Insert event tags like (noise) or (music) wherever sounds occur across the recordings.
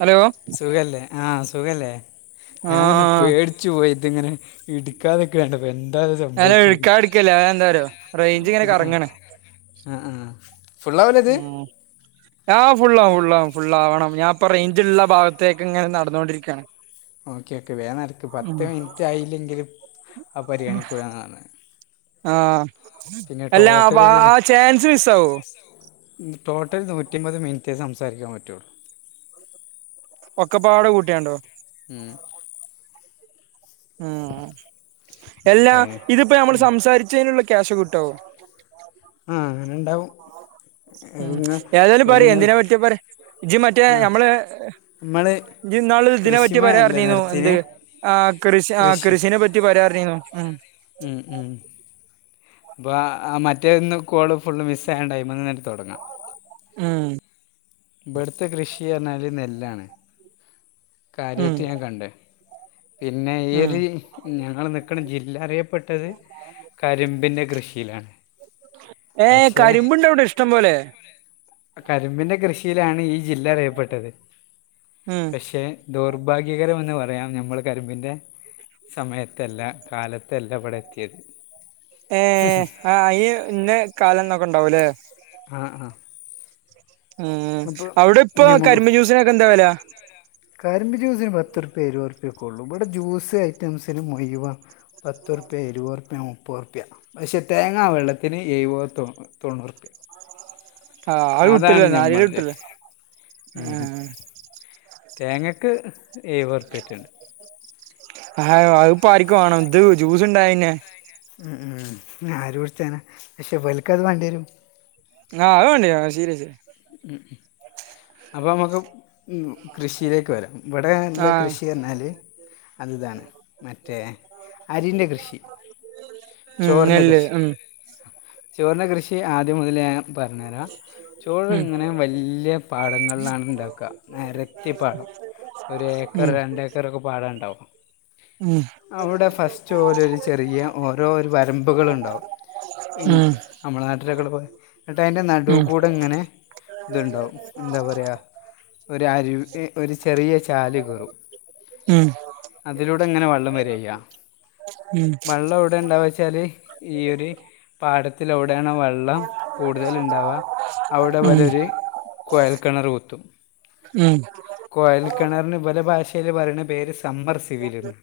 Hello സുഖല്ലേ ആഹ് സുഖല്ലേ ഞാനൊന്ന് ആഹ് പേടിച്ചു പോയിത് ഇങ്ങനെ ഇട് (unintelligible) ഇട്കാത്തരിക്കണ്ടപ്പോ എന്താ ഇദ് സംഭവിച്ച് അല്ല എടുക്കാതിരിക്കല്ലേ അതെന്താറിയോ ഇട്ക്കാതിരിക്കല്ല റേഞ്ച് ഇങ്ങനെ റെയ്ച് കറങ്ങാണ് ഇങ്ങനെ കറങ്ങാൻ ആഹ് ആഹ് ഫുള്ള് ആവുലെ ഇത് ന്നാ ഫുൾ ആവും ഫുള്ളാവും ഫുള്ളാവണം ഞാൻ ഇപ്പൊ റേഞ്ച് ഉള്ള ഭാഗത്തേക്ക് ഇങ്ങനെ നടന്നോണ്ടിരിക്കയാണ്. ഓക്കെ ഓക്കെ വേഗം നടക്ക് പത്ത് മിനിറ്റായില്ലെങ്കിൽ അത് പരിഗണിക്കൂല ന്നാ പറന്ന് ആഹ് എല്ലാ ആ ടോട്ടൽ ബാ ഇതിൽ ചാൻസ് മിസ്സാവോ ടോട്ടൽ നൂറ്റിമ്പത് മിനിറ്റ് സംസാരിക്കാൻ പറ്റുള്ളൂ ഒക്കെപ്പാടെ കൂട്ടിയാണ്ടോ മ്മ് ഉം എല്ലാ അപ്പൊ അതിന് ഇതിപ്പോ നമ്മൾ ഉം. സംസാരിച്ചതിനുള്ള ക്യാഷ് കിട്ടോ (unintelligible) ആഹ് അങ്ങനെ ഇണ്ടാവും ഉം ഏതായാലും പറയ് എന്തിനാ പറ്റി പറയ് ജ്ജ് മറ്റേ ആ നമ്മള് നമ്മള് ജ്ജ് ഇന്നാള് ഇതിനെ പറ്റി പറയാ എന്ന് കൃഷിമയല്ലേ പറഞ്ഞിനു എന്ത് നിർത്തിന് ആ കൃഷി ആ കൃഷീനെ പറ്റി പറയാറിന്നിന്നു മ്മ് മ്മ് മ്മ് അപ്പൊഅ മറ്റേന്ന് കോള് ഫുള്ള് മിസ് ആയോണ്ട് അതിൽമേന്ന് അങ്ങ് തുടങ്ങ മ്മ് ഇവിടുത്തെ കൃഷി പറഞ്ഞാൽ നെല്ലാണ് ഉം കാര്യായിട്ട് ഞാൻ കണ്ടേ പിന്നെ ഈ ഉം ഒരു ഞങ്ങൾ നിൽക്കണ ജില്ല അറിയപ്പെട്ടത് കരിമ്പിൻ്റെ കൃഷി (unintelligible) ഏഹ് കരിമ്പുണ്ടോ അവിടെ ഇഷ്ടം പോലെ കരിമ്പിന്റെ കൃഷിയിലാണ് ഈ ജില്ല അറിയപ്പെട്ടത്. മ്മ് പക്ഷെ ദൗർഭാഗ്യകരമന്ന് പറയാം നമ്മൾ കരിമ്പിൻ്റെ സമയത്തല്ല കാലത്തല്ല ഇവിടെ എത്തിയത് ഏ ആ അയിന് ഇന്ന കാലം എന്നൊക്കെ ഉണ്ടാവുംല്ലേ ആഹ് ആഹ് ഉം അവിടെ ഇപ്പൊ നമ്മൾ കരിമ്പിൻ ജ്യൂസിനൊക്കെ എന്താ വില കരിമ്പ് ജ്യൂസിന് പത്ത് റുപ്യേ ഇരുപത് റുപ്യേയൊക്കെ ഉള്ളൂ ഇവിടെ ജ്യൂസ് ഐറ്റംസന് മുഴുവൻ പത്ത് റുപ്യ ഇരുപത് റുപ്യ മുപ്പത് റു പ്യ പക്ഷെേ തേങ്ങ വെള്ളത്തിന് എഴുപതു തൊണ്ണൂറുപ്യ ആ അത് അതാണ് കിട്ടൂല നാല് കിലോ ഞമ്മള്‌ടെ കിട്ടൂല തേങ്ങക്ക് എഴുപതുർപ്യേട്ടുണ്ട് ആഹോ അത്പ്പോ ആർക്ക് വേണം ഇത് ജ്യൂസ് ഉണ്ടായന്നെ ഉ ഉം ആര് കുടിച്ചാന പക്ഷെ ഇവർക്കത് വേണ്ടി വരും ആഹ് അത് വേണ്ടി വരും സീരിയസ് ഉം അപ്പൊ നമുക്കും കൃഷിയിലേക്ക് വരാം ഇവിടെ ഉള്ള ആ കൃഷി എന്നാല് അതിതാണ് മറ്റേ അരിൻ്റെ കൃഷി ഉം ചോറിൻ്റെ നെല്ല് കൃഷി ഉം ചോറിന്റെ കൃഷി ആദ്യം മുതൽ ഞാൻ പറഞ്ഞരാ ചോറ് ഉം അങ്ങനെ വലിയ പാടങ്ങളിലാണ് ഉണ്ടാക്കുക നെരത്തി പാടം ഒരു ഏക്കർ രണ്ട് ഏക്കറൊക്കെ പാടണ്ടാവും ഉം അവിടെ ഫസ്റ്റ് ഓലൊരു ചെറിയ ഓരോ ഒരു വരമ്പുകളുണ്ടാവും ഉം നമ്മളെ നാട്ടിലൊക്കെ ഉള്ളപോ ഇന്നിട്ട് അതിൻ്റെ ഉം നടുവ ഉം കൂടെ ഇങ്ങനെ ഇതുണ്ടാവും എന്താ പറയുക ഒരു അരുവി ഒരു ചെറിയ ചാല് കീറും ഉം അതിലൂടെ ഇങ്ങനെ വെള്ളം വരാ ചെയ്യ ഉം വെള്ളം എവിടെ ഇണ്ടാവച്ചാല് ഈ ഒരു പാടത്തിലൂടെടെയാണ് വെള്ളം കൂടുതൽ ഉണ്ടാവുക ഉം ഇതെപോലൊരു കോഴൽക്കിണർ കുത്തും ഉം കോഴൽക്കിണറിന് ഇവരെ ഭാഷയിയില് പറയുന്ന പേര് സമ്മർശ ഇവരും (inaudible)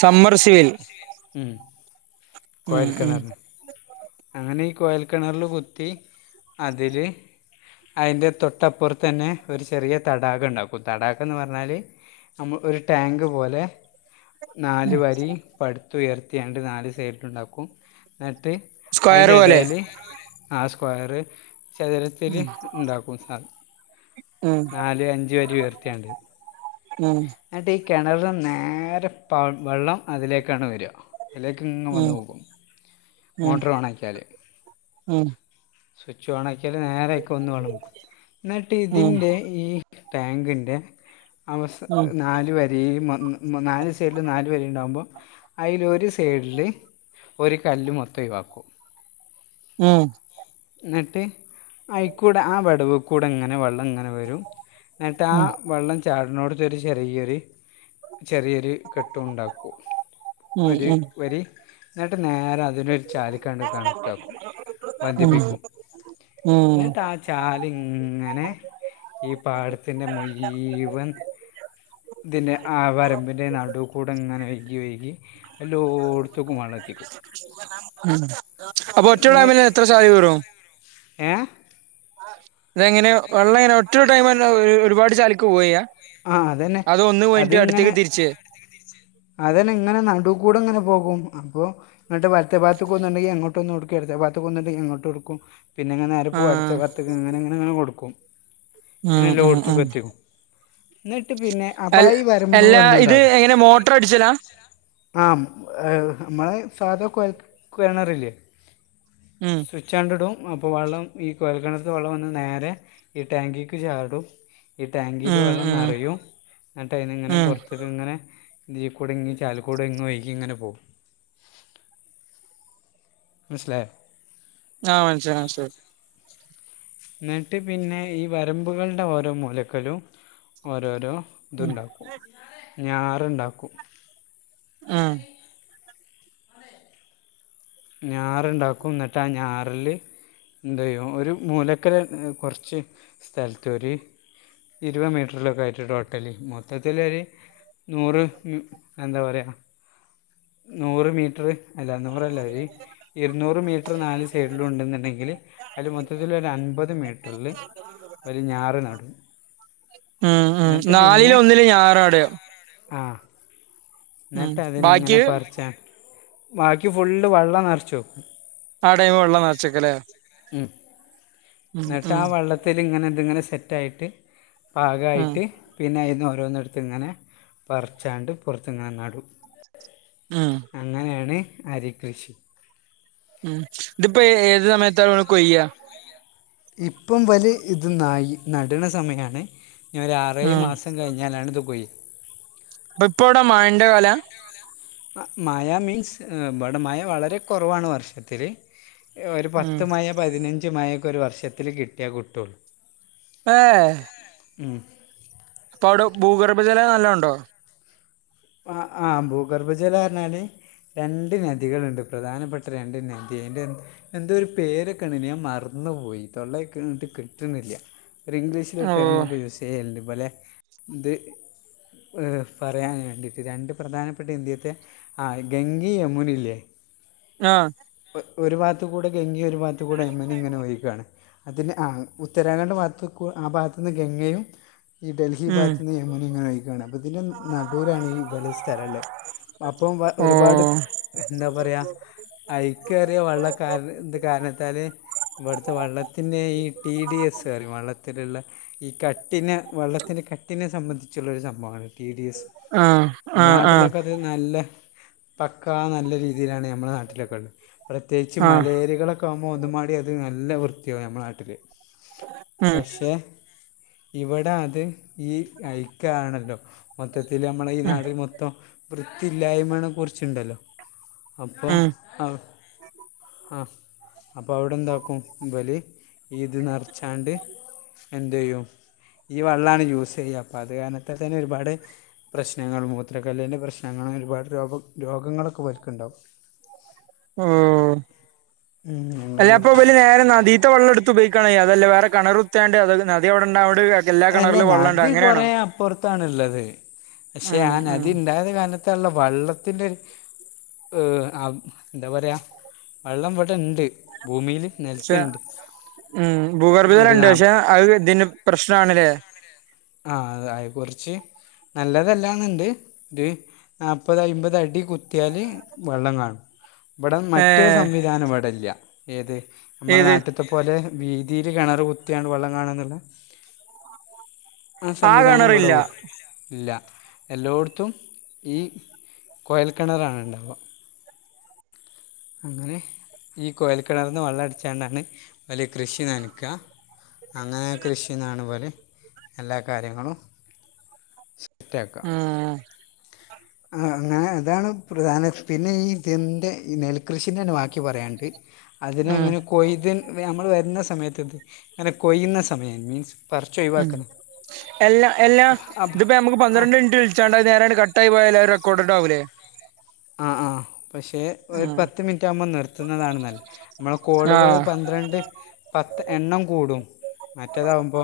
സമ്മർ സിവിൽ ഉം ഉം ഉം കോഴൽക്കിണർ അങ്ങനെ ഈ കോഴൽ കിണറില് കുത്തി അതില് അതിന്റെ തൊട്ടപ്പുറത്ത് തന്നെ ഒരു ചെറിയ തടാക ഉണ്ടാക്കും തടാകം എന്ന് പറഞ്ഞാൽ നമ്മൾ ഒരു ടാങ്ക് പോലെ നാല് വരി പടുത്തുയർത്തി അങ്ക്ട് നാല് സൈഡിൽ ഉണ്ടാക്കും ഇനട്ട് സ്ക്വയർ അതിൻ്റെ പോലെ ഇടയിൽ ആ സ്ക്വയർ ചതുരത്തില് ഇണ്ടാക്കും സാന ഉം നാല് അഞ്ച് വരി ഉയർത്തിയണ്ട് ഉം എന്നിട്ട് ഈ കിണറ് നേരെ വെള്ളം അതിലേക്കാണ് വരിക ഇതിലേക്ക് ഇങ് ഉം വന്ന് പോകും ഉം മോട്ടോർ ഓണാക്കിയാല് ഉം സ്വിച്ച് ഓൺ ആക്കിയാൽ നേരെ അതിൽക്ക് വന്ന് വെള്ളം വീഴും ഇന്നിട്ട് ഉം ഇതിൻ്റെ ഈ ടാങ്കിൻ്റെ അവസ ഉം നാല് വരെയും വന്ന് നാല് സൈഡില് നാല് പേര് ഉണ്ടാകുമ്പോൾ അതിലൊരു സൈഡില് ഒരു കല്ല് മൊത്തം ഒഴിവാക്കും ഉം എന്നിട്ട് ആയിക്കൂടെ ആ വിടവ് കൂടെ അങ്ങനെ വെള്ളങ്ങനെ വരും എന്നട്ട് ആ ഉം വെള്ളം ചാടിനടുത്തൊരു ചെറിയൊരു ചെറിയൊരു കെട്ടും ഉണ്ടാക്കും ഉം ഒര് ഉം വരി ന്ന്ട്ട് നേരാതിന് ചാരി കാണ്ട് കണക്ടാക്കും ഉം പദിപ്പിക്കും ഉം ന്ന് ട്ടാ ചാല്ങ്ങനെ ഈ പാടത്തിൻ്റെ മുഴിവൻ തിനെ ആ വരമ്പിന്റെ നടുകൂടെ ങ്ങനെ ഒഴികി ഒഴികി ഉം അപ്പൊ ഒറ്റ ഒര് ടൈമില് എന്നിട്ട് എത്ര സാരി കീറും ഏ തെങ്ങനെ വെള്ളം എങ്ങന ഒറ്റൊരു ടൈമെന്നേ ഒരുപാട് ചാല്ക്ക് പോവായ്യാ ആ അതന്നെ അതൊന്ന് പോയിട്ട് അതിങ്ങനെ അടുത്തേക്ക് തിരിച്ചേ അതന്നെ ഇങ്ങനെ നടു കൂടെ ഇങ്ങനെ പോകും. അപ്പോ ന്നട്ട് വലത്തെ ബാത്ത്ക്കൊന്ന്ണ്ടെങ്കി അങ്ങോ ഇപൊന്നുടുക്കരുത് ബാത്ത് പോവ്ന്ന്ണ്ടെങ്കി എങ്ങോട്ടുടുക്കും പിന്ന അങ്ങ് നേരെ പോവും ആഹ് അടുത്ത ബർത്ത് ഇങ്ങനെ ഇങ്ങനെ ഇങ്ങനെ കൊടുക്കും ഉം അങ്ങനെ ഉം ഉം ല്ലോട്ത്തുക്കെത്തിക്കും ന്ന്ട്ട് പിന്നെ അൽ അപായി വരുമ്പൊ എല്ലാ വന്നണ്ടാ ഇത് എങ്ങനെ മോട്ടർ അടിച്ചലാ ആ മ്മളെ സാധ കൊഴൽക്ക് കെണർല്ലെ ഉം കുഴിച്ചാണ്ട്ടും അപ്പോ വെള്ളം ഈ കൊയൽ കെണർത്തെ വെള്ളം വന്ന് നേരെ ഈ ടാങ്കിക്ക് ചാടും ലു ഉം വെള്ളം ഉം നെറയു ന്ന്ട്ട് അയിനെങ്ങനെ ഉം പൊറത്ത്ക്ക്ങ്ങനെ തീക്കൂടെങ്ങി ചാല് കൂടെങ്ങ് ഒഴ്കിങ്ങനെ പോവും മസ്ലായോ ആഹ് മനസ്ലായി മസ്ലാലായി ന്ട്ട് പിന്നെ ഈ വരമ്പുകൾടെ ഓരോ മൂലക്കലും ഓരോരോ ഉം ത്ണ്ടാക്കും ഞാറ്ണ്ടാക്കും ആഹ് ഞാറ്ണ്ടാക്കും ന്ന്ട്ടാ ഞാറ്ല് ന്തെയ്യും ഒരു മൂലക്കല് കൊറച്ച് സ്ഥലത്തൊര്‌ ഇരുവ് മീറ്ററിലൊക്ക ആയിട്ട് ടോട്ടലി മൊത്തത്തിലെര് നൂറ് എന്താ പറയാ നൂറ് മീറ്റർ അല്ല നൂറല്ലരി ഇരുന്നൂറ് മീറ്ററ് നാല് സൈഡിലു ണ്ട്ന്ന്ണ്ടെങ്കില് അയില് മൊത്തത്തില് ഒരൻപത് മീറ്റർല് ഒര് ഞാറ് നടും ഉം ഉം എന്നിട്ട് പിന്നെ നാലില് ഒന്നില് ഞാറടെയൊ ഉം ന്ന്ട്ട് അതിനെ ഇങ്ങനെ ബാക്കി പർച്ചാൻ ബാക്കി ഫുള്ള് വള്ളം നറച്ച് വെക്കും ആ ടൈമ് വെള്ളം നറച്ചെക്കലേ ഉം ന്ന്ട്ട് ആ ഉം വള്ളത്തില് ഇങ്ങനെ തിങ്ങനെ സെറ്റായിട്ട് ഉം പാകായിട്ട് പിന്നെ അയിന്ന് ഓരോന്നെട്ത്ത്ങ്ങനെ പറിച്ചാണ്ട് പൊറത്ത്ങ്ങനെ നടും ഉം അങ്ങനെണ് അരി കൃഷി ഉം തിപേ ഏത് സമയത്താമ്മൾ കൊയ്യാ ഇപ്പം വല് ഇത് നയി നട്ണ സമയണ് ഞെര് ആറേ ഏഴ് ഉം മാസം കഴിഞ്ഞ് ഞാലടത് കൊയ് ബപ്പൊടെ മഴന്റെ കാല മഴ മീൻസ് മ്പടെ മഴ വളരെ കൊറവാണ് വർഷത്തില് ഒരു ഉം പത്ത് മയ പതിനഞ്ച് മയൊക്കെ ഒരു വർഷത്തില് കിട്ടിയ കുട്ടുള്ളു ഏ ഉം ഇപ്പാവിടെ ഭൂഗർഭജലം നല്ലോണ്ടോ ആഹ് ആഹ് ഭൂഗർഭജലാറഞ്ഞാല് രണ്ട് നദികള്ണ്ട് പ്രധാനപ്പെട്ട രണ്ട് നദി അയിൻ്റെ എന്ത് ഒരു പേരൊക്കെണണ് ഞാൻ മറന്നു പോയി തൊള്ളൊക്ക് കിട്ടുണ്ല്ല ഒരു ഇംഗ്ലീഷ്. ഓ ത്ടേമൊക്കെ യൂസ് ചെയ്യല്ണ്ട് പോലെ ഇത് പറയാൻ വേണ്ടി രണ്ട് പ്രധാനപ്പെട്ട ഇന്ത്യത്തെ ആ ഗംഗി യമുനല്ലേ? ആഹ് ഒരു ഭാത്തു കൂടെ ഗങ്കി ഒരു ഭാത്ത കൂടെ എമ്മനി ഇങ്ങനെ ഒയിക്കണ്. അതിന് ആ ഉത്തരാഖണ്ഡ്ഭാഗതുക്കു ആ ഭാഗത്തു നിന്ന് ഗംഗയും ഈ ഡൽഹി ഉം ഭാഗത്തു നിന്ന് ഇങ്ങനെ ഇങ്ങനെ ആയിങ്ങാണ്ട് അതിന്റെ ന്നടു ലാണ് ഇമ്പലെസ്ഥലള്ളത്. അപ്പം വ ഓ ഒരുപാട് എന്താപറയാ ഐക്കേറിയ വെള്ള കാരന് ഇത്കാരണത്താല് ഇവിടുത്തെ വള്ളത്തിന് ഈ ടി ഡി എസ് റിം വള്ളത്തില്ള്ള. ഈ കട്ടിനെ വെള്ളത്തിന് കട്ടിനെ സംബന്ധിച്ചുള്ളൊരു സംഭവാണ് ടി ഡി എസ് ആഹ് മ്മളെ ആഹ് ആഹ് നാട്ടിലൊക്കെ അന്നല്ലപക്കാനല്ല രീതിയിലാണ് നമ്മളെ നാട്ടിലൊക്കെ ള്ളത്. പ്രത്യേകിച്ച് ആഹ് മലേറികളൊക്കെ ആകുമ്പോഒന്നമാടി അത് നല്ല വൃത്തിയാവും നമ്മുടെ നാട്ടില് ഉം പക്ഷെ ഇവിടെ അത് ഈഐയ് ക്കാണല്ലോ? മൊത്തത്തില് മ്മളെ ഈ ഉം നാട് മൊത്തം വൃത്തിയില്ലായ്മേണെ കുറിച്ച്ണ്ടല്ലോ? അപ്പോ ഉം ആ ആഹ് അപ്പൊ അവിടെ എന്താക്കുംവല് ഈത് നിറച്ചാണ്ട് എന്തയ്യും. ഈ വെള്ളണ് യൂസ് ചെയ്യഅപ്പ അത് കാരണത്തതന്നെ ഒരുപാട് പ്രശ്നങ്ങൾ മുഖ മുത്രക്കല്ലിൻ്റെ പ്രശ്നങ്ങള്ങ്ങനെ ഒരുപാട് രോഗ രോഗങ്ങളൊക്കെ ഇവൽണ്ടാകും. ഓ ഞങ്ങൾ അല്ല അപ്പമ (unintelligible) നേരെ നദീത്ത വെള്ളം എടുത്ത് ഉപയോഗിക്കാണ് ചെയ്യാ അതല്ല വേറെ കെണറ് കുത്തിയാണ്ട് അതായത് നദി അവിടൊണ്ട് അവിടൊരു അല്ലല്ല നദി കുറോ അപ്പുറത്തണ്ള്ളത്. പക്ഷെ ഉം ആ ഉം നദി ഇണ്ടായത് കാല തള്ള വെള്ളത്തിന്റെ ഒര് വ് എന്താപറയാ വെള്ളം ഇവടെ ഇണ്ട് ഭൂമില്. ക്ഷെ ഉ ഒരു ഭൂഗർബിവരെണ്ട് നാ പക്ഷെ അത് ഇതിന് പ്രശ്നണല്ലേ ആഹ അ അത് കുറച്ച് നല്ലതല്ലാന്നുണ്ട് ത് ന്നാപത്, അയ്മ്പത്, അടി കുത്യല് വെള്ളം കാണും. മ്പടെ മറ്റേ ഏഹ് സംവിധാനം ഇവിടെല്ല ഏത് നമ്മുടെ ഏത് നാട്ടിത്. ത്പോലെ വീതില് കിണറ് കുത്തിണ് വെള്ളം കാണ എന്നുള്ള. ആ സംവിധാനം വിടോ ഇല്ല എല്ലോടത്തും ഈ കോയൽക്കിണറാണ് ഇണ്ടാവ. അങ്ങനെ ഈ കോയൽ കിണർന്ന് വെള്ളം അടിച്ചുണ്ടാണ് ഇവൽ കൃഷി നനക്ക. അങ്ങനെ കൃഷിന്നാണ് പോലെ എല്ലാ കാര്യങ്ങളും. ഒറ്റക്ക ഉം ആ അങ്ങനെ അതാണ് പ്രധാന പിന്നെ ഈ ഇതിന്റെ ഈ നെൽകൃഷിന്റെണ് വാക്കി പറയാനണ്ട്. ഉം അതിനങ്ങനെ കൊയ്ത് നമ്മൾ വരുന്ന സമയത്ത ഇത് ങ്ങനെ കൊയ്യുന്ന സമയ മീൻസ് പറിച്ച് ഉം ഒഴിവാക്കുന്നത് എല്ലാ എല്ലാ അപ്പം ഇതിപ്പോ നമുക്ക് ആ പന്ത്രണ്ട് മിനിറ്റ് വി ച്ചാടാ നേരല് കട്ടായി പോയാല് റെക്കോഡ്ണ്ടാവില്ലേ? ആഹ് ആ പഷേ ഒരു ഉം പത്ത് മിനിറ്റ് ആകുമ്പോ നിർത്തുന്നതാണ് നല്ലേ. മ്മളെ കോളുകള് ആഹ് പന്ത്രണ്ട്. പത്ത് എണ്ണം കൂടും മറ്റേതാമ്പോ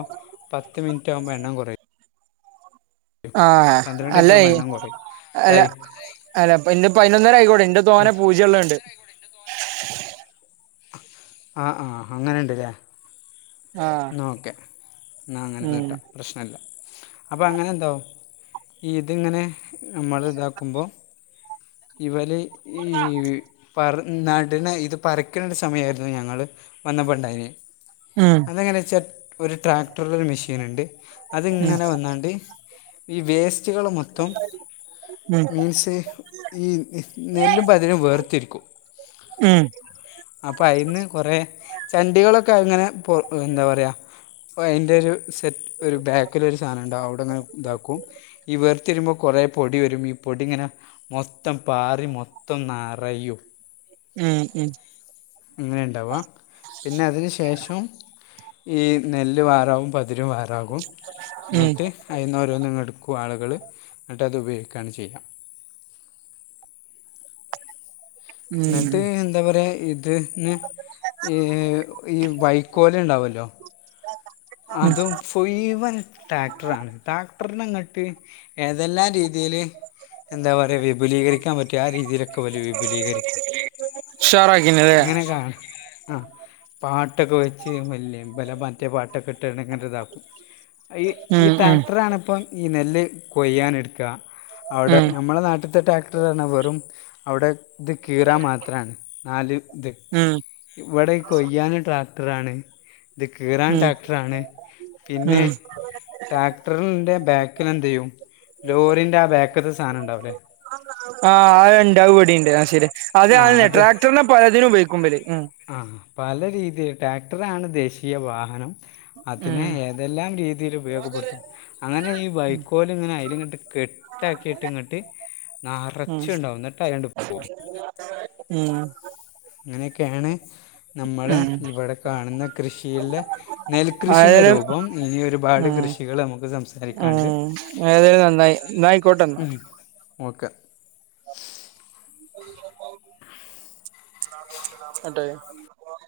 പത്ത് മിനിറ്റ് ആകുമ്പോഎണ്ണം കുറയും. ആഹ് അല്ല പന്ത്രണ്ട്മിന്റ് ആകുപോ എണ്ണം കോറിം അല്ല അല്ല അ പിന്നെപയിനൊന്നര ആയിക്കോട്ടെ ഇന്റെ തോനെ പൂജ്യള്ളത്ണ്ട് ആആഅങ്ങന ഇണ്ടല്ലേ ആഹ് ഉം ന്നാഓക്കെന്നഅങ്ങനെനീട്ടാം പ്രശ്നല്ല അപ്പങ്ങനെ എന്താവും ഈ ഇതിങ്ങനെ നമ്മൾള് ഇതാക്കുമ്പോ ഇവല്ഈപർ ന്നട്ണെ ഇത് പറികണ ഒരു സമയമായിരുന്നു ഞങ്ങള് വന്നപ്പ ണ്ടായിനെ. ഉം അതെങ്ങനെച്ചാഒരു ട്രാക്ടറില് ഒരു മെഷീൻ ഇണ്ട് ഉം അതിങ്ങനെ വന്നാണ്ട്. ഈ വേസ്റ്റ്കള് മൊത്തം ഉം മീൻസ് ഈ നെല്ലും പതിരും വേർത്തിരിക്കും ഉം അപ്പൊ അയ് ന്ന് കുറേ ചണ്ടികളൊക്കെ അത് ഇങ്ങനെ എന്താ പറയാ അയ് ന്റെ രു സെറ്റ് ഒരു ബാക്കിൽ ഒരു സാധനം ഇ ണ്ടാവും അവിടെങ്ങനെ ഇതാക്കും ഈ വേർത്തിരുമ്പോൾ കൊറേ പൊടി വരും ഈ പൊടി ഇങ്ങനെ മൊത്തം പാറി മൊത്തം നറയും ഉം ഉം ഇങ്ങനെണ്ടാവാ പിന്നെ അതിന് ശേഷം ഈ നെല്ല് വാറാവും പതിര് വാറാകും ഉം എന്നിട്ട് അയിന്ന് ഓരോന്ന് എടുക്കും ആളുകൾ എന്നിട്ട് അത് ഉപയോഗിക്കുകയാണ് ചെയ്യാ ഉം എന്നിട്ട് എന്താ പറയാ ഇതിന്ന് ഈ ഈ വൈക്കോല് ഉണ്ടാവല്ലോ (unintelligible) അതും ഫുയ് വൻ ട്രാക്ടറാണ് ട്രാക്ടറിനെ ഇ ങ്ങട്ട് ഏതെല്ലാം രീതില് എന്താ പറയ വിപുലീകരിക്കാൻ പറ്റും ആ രീതിയിലൊക്കെ ഇവല് വിപുലീകരിക്കും ഉഷാറാക്കിനല്ലേ ഇങ്ങനെക്കാ ആ പാട്ടൊക്കെ വെച്ച് വല്ലെ ഇബലെ മറ്റേ പാട്ടൊക്കെ ഇട്ട് ഇങ്ങന ഇതാക്കും ഈ ഈ ഉം ഉം ട്രാക്ടറാണിപ്പം ഈ നെല്ല് കൊയ്യാൻ എടുക്ക അവിടെ ഉം നമ്മളെ നാട്ടിത്തെ ട്രാക്ടറ് പറഞ്ഞവെറും അവിടെ ഇത് കീറാന് മാത്രമാണ് നാല് ഇത് ഉം ഇവിടെ ഇ കൊയ്യാൻ ട്രാക്ടറാണ് ഇത് കീ റാൻ ഉം ട്രാക്ടർ ആണ് പിന്നെ ഉം ട്രാക്ടറിന്റെ ബേക്കിൽ എന്ത് ചെയ്യും ലോറിന്റെ ആ ബേക്കത്തെ സാധനം ഉണ്ടാവുല്ലേ ആ അഇണ്ട് അത് ഇബടെണ്ട് ശരി അത ആഹ് അ ട്രാക്ടറിനെ പലതിനുംപയോഗിക്കുമ്പല് അ ആ പല രീതിയിൽ ട്രാക്ടറ് ആണ് ദേശീയ വാഹനം അതിനെ ഉം ഏതെല്ലാം രീതിയിൽ ഉപയോഗപ്പെടുത്തും അങ്ങനെ ഈ വൈക്കോല് ഇങ്ങനെ അയില് ഇങ്ങട്ട് കെട്ടാക്കിയിട്ട് ഇങ്ങട്ട് ഉം നറച്ച് ഇണ്ടാവും ഇന്നിട്ട് അയിലന്റ്റ് (unintelligible) ഉം ഇ ങ്ങനെക്കെയാണ് നമ്മള് ഉം ഇവിടെ കാണുന്ന കൃഷിയിലെ നെൽകൃഷി ന്റെ ആയാലും രൂപം ഇനി ഒരുപാട് കൃഷികൾ നമുക്ക് സംസാരിക്കാണ്ട് അത് ഏതായാലും നന്നായി ന്നാ ആയിക്കോട്ടെന്നാ ഓക്കെ (unintelligible)